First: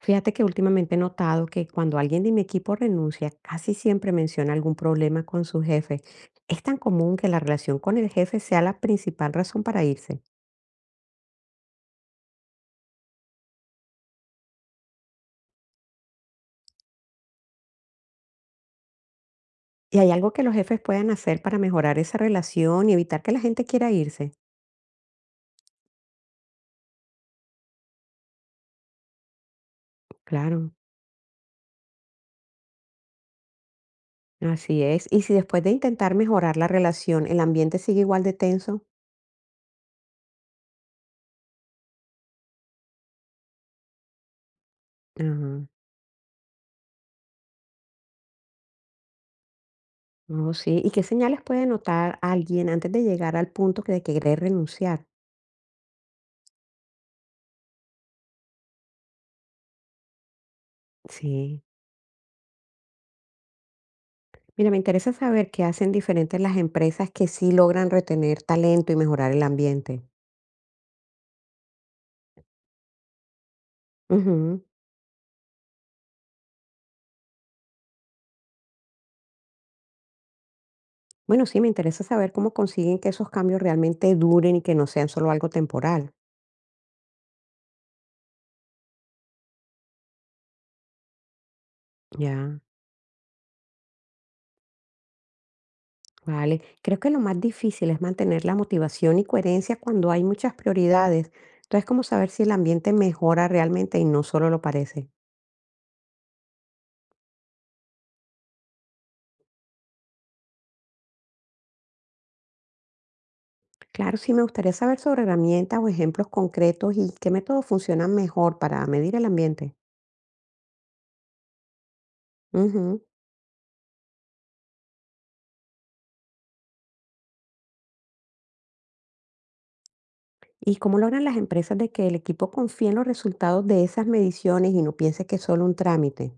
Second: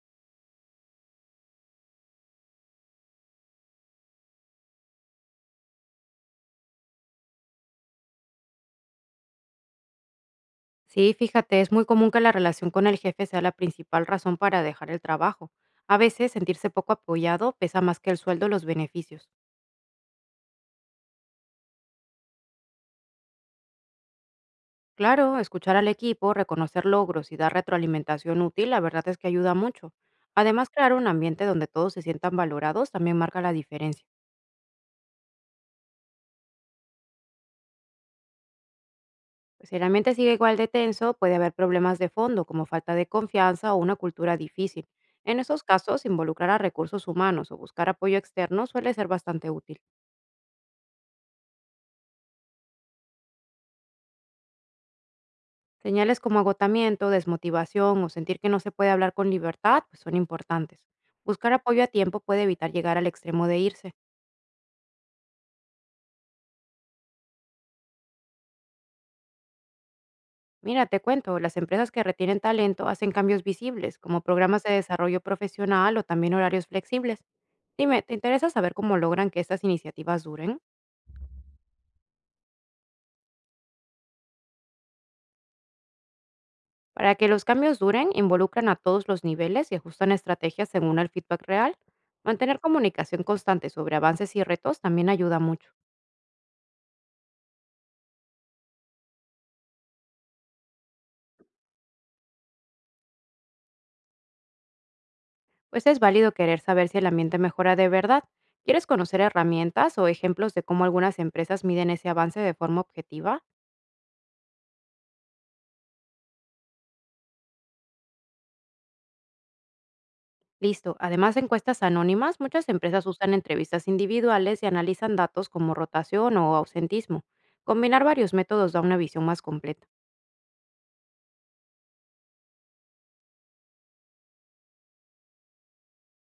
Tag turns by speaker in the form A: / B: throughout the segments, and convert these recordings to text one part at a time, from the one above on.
A: Fíjate que últimamente he notado que cuando alguien de mi equipo renuncia, casi siempre menciona algún problema con su jefe. Es tan común que la relación con el jefe sea la principal razón para irse.
B: Sí, fíjate, es muy común que la relación con el jefe sea la principal razón para dejar el trabajo. A veces sentirse poco apoyado pesa más que el sueldo o los beneficios.
A: ¿Y hay algo que los jefes puedan hacer para mejorar esa relación y evitar que la gente quiera irse?
B: Claro, escuchar al equipo, reconocer logros y dar retroalimentación útil, la verdad es que ayuda mucho.
A: Claro,
B: Además, crear un ambiente donde todos se sientan valorados también marca la diferencia.
A: así es. ¿Y si después de intentar mejorar la relación, el ambiente sigue igual de tenso?
B: Pues si el ambiente sigue igual de tenso, puede haber problemas de fondo, como falta de confianza o una cultura difícil. En esos
A: Ajá.
B: casos, involucrar a recursos humanos o buscar apoyo externo suele ser bastante útil.
A: Oh, sí. ¿Y qué señales puede notar alguien antes de llegar al de querer renunciar?
B: Señales como agotamiento, desmotivación o sentir que no se puede hablar con libertad pues son importantes. Buscar
A: Sí.
B: apoyo a tiempo puede evitar llegar al extremo de irse.
A: Mira, me interesa saber qué hacen diferentes las empresas que sí logran retener talento y mejorar el ambiente.
B: Mira, te cuento, las empresas que retienen talento hacen cambios visibles, como programas
A: Ujú.
B: de desarrollo profesional o también horarios flexibles. Dime, ¿te interesa saber cómo logran que estas iniciativas duren?
A: Bueno, sí, me interesa saber cómo consiguen que esos cambios realmente duren y que no sean solo algo temporal.
B: Para que los cambios duren, involucran a todos los niveles y ajustan estrategias según el feedback real. Mantener
A: Ya,
B: comunicación constante sobre avances y retos también ayuda mucho.
A: vale. Creo que lo más difícil es mantener la motivación y coherencia cuando hay muchas prioridades. Entonces, ¿cómo saber si el ambiente mejora realmente y no solo lo parece?
B: Pues es válido querer saber si el ambiente mejora de verdad. ¿Quieres conocer herramientas o ejemplos de cómo algunas empresas miden ese avance de forma objetiva?
A: Claro, sí, me gustaría saber sobre herramientas o ejemplos concretos y qué métodos funcionan mejor para medir el ambiente.
B: Listo. Además de encuestas anónimas, muchas empresas usan entrevistas individuales y analizan datos como rotación o ausentismo. Combinar varios métodos da una visión más completa.
A: ¿Y cómo logran las empresas de que el equipo confíe en los resultados de esas mediciones y no piense que es solo un trámite?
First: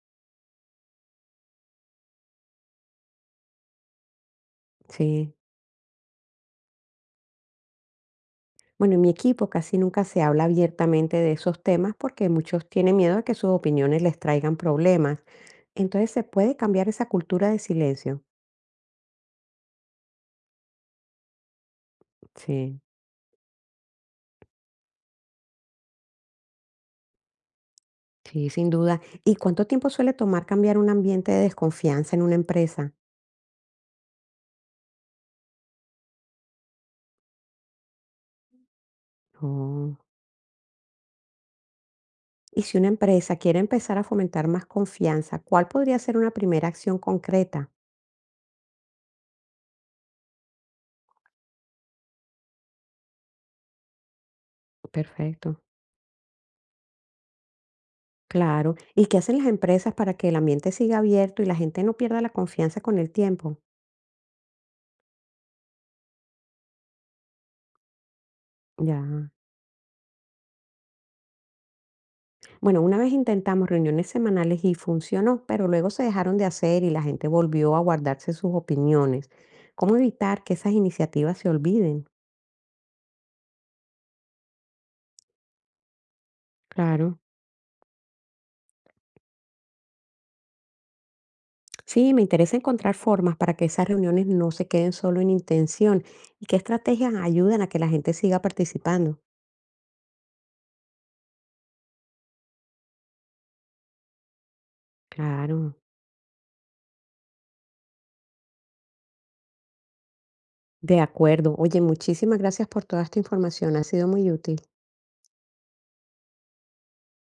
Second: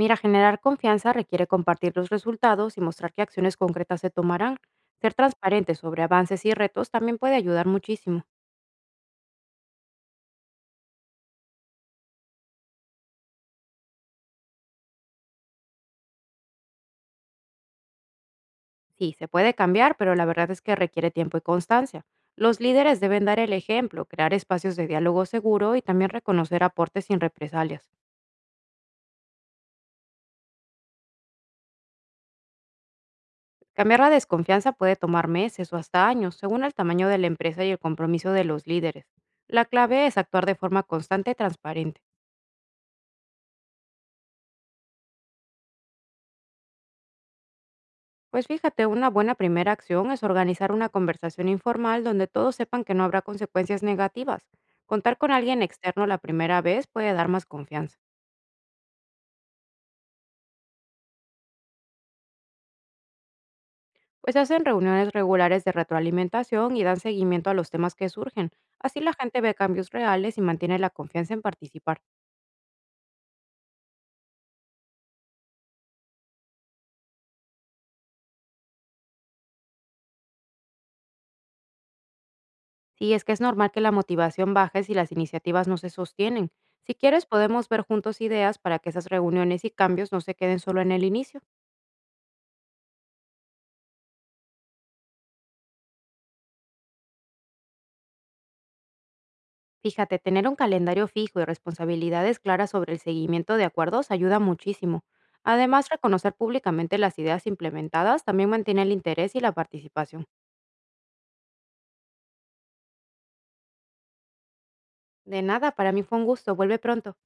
B: Mira, generar confianza requiere compartir los resultados y mostrar qué acciones concretas se tomarán. Ser
A: Sí.
B: transparente sobre avances y retos también puede ayudar muchísimo.
A: Bueno, en mi equipo casi nunca se habla abiertamente de esos temas porque muchos tienen miedo de que sus opiniones les traigan problemas. Entonces, ¿se puede cambiar esa cultura de silencio?
B: Sí, se puede cambiar, pero la verdad es que requiere tiempo y constancia. Los
A: Sí,
B: líderes deben dar el ejemplo, crear espacios de diálogo seguro y también reconocer aportes sin represalias.
A: sí, sin duda. ¿Y cuánto tiempo suele tomar cambiar un ambiente de desconfianza en una empresa?
B: Cambiar la desconfianza puede tomar meses o hasta años, según el tamaño de la empresa y el compromiso de los líderes. La
A: Oh.
B: clave es actuar de forma constante y transparente.
A: Y si una empresa quiere empezar a fomentar más confianza, ¿cuál podría ser una primera acción concreta?
B: Pues fíjate, una buena primera acción es organizar una conversación informal donde todos sepan que no habrá consecuencias negativas. Contar con alguien
A: Perfecto.
B: externo la primera vez puede dar más confianza.
A: Claro. ¿Y qué hacen las empresas para que el ambiente siga abierto y la gente no pierda la confianza con el tiempo?
B: Pues hacen reuniones regulares de retroalimentación y dan seguimiento a los temas que surgen. Así la
A: Ya.
B: gente ve cambios reales y mantiene la confianza en participar.
A: Bueno, una vez intentamos reuniones semanales y funcionó, pero luego se dejaron de hacer y la gente volvió a guardarse sus opiniones. ¿Cómo evitar que esas iniciativas se olviden?
B: Sí, es que es normal que la motivación baje si las iniciativas no se sostienen. Si
A: Claro.
B: quieres, podemos ver juntos ideas para que esas reuniones y cambios no se queden solo en el inicio.
A: Sí, me interesa encontrar formas para que esas reuniones no se queden solo en intención y qué estrategias ayudan a que la gente siga participando.
B: Fíjate, tener un calendario fijo y responsabilidades claras sobre el seguimiento de acuerdos ayuda muchísimo.
A: Claro.
B: Además, reconocer públicamente las ideas implementadas también mantiene el interés y la participación.
A: De acuerdo. Oye, muchísimas gracias por toda esta información. Ha sido muy útil.
B: De nada, para mí fue un gusto. Vuelve pronto.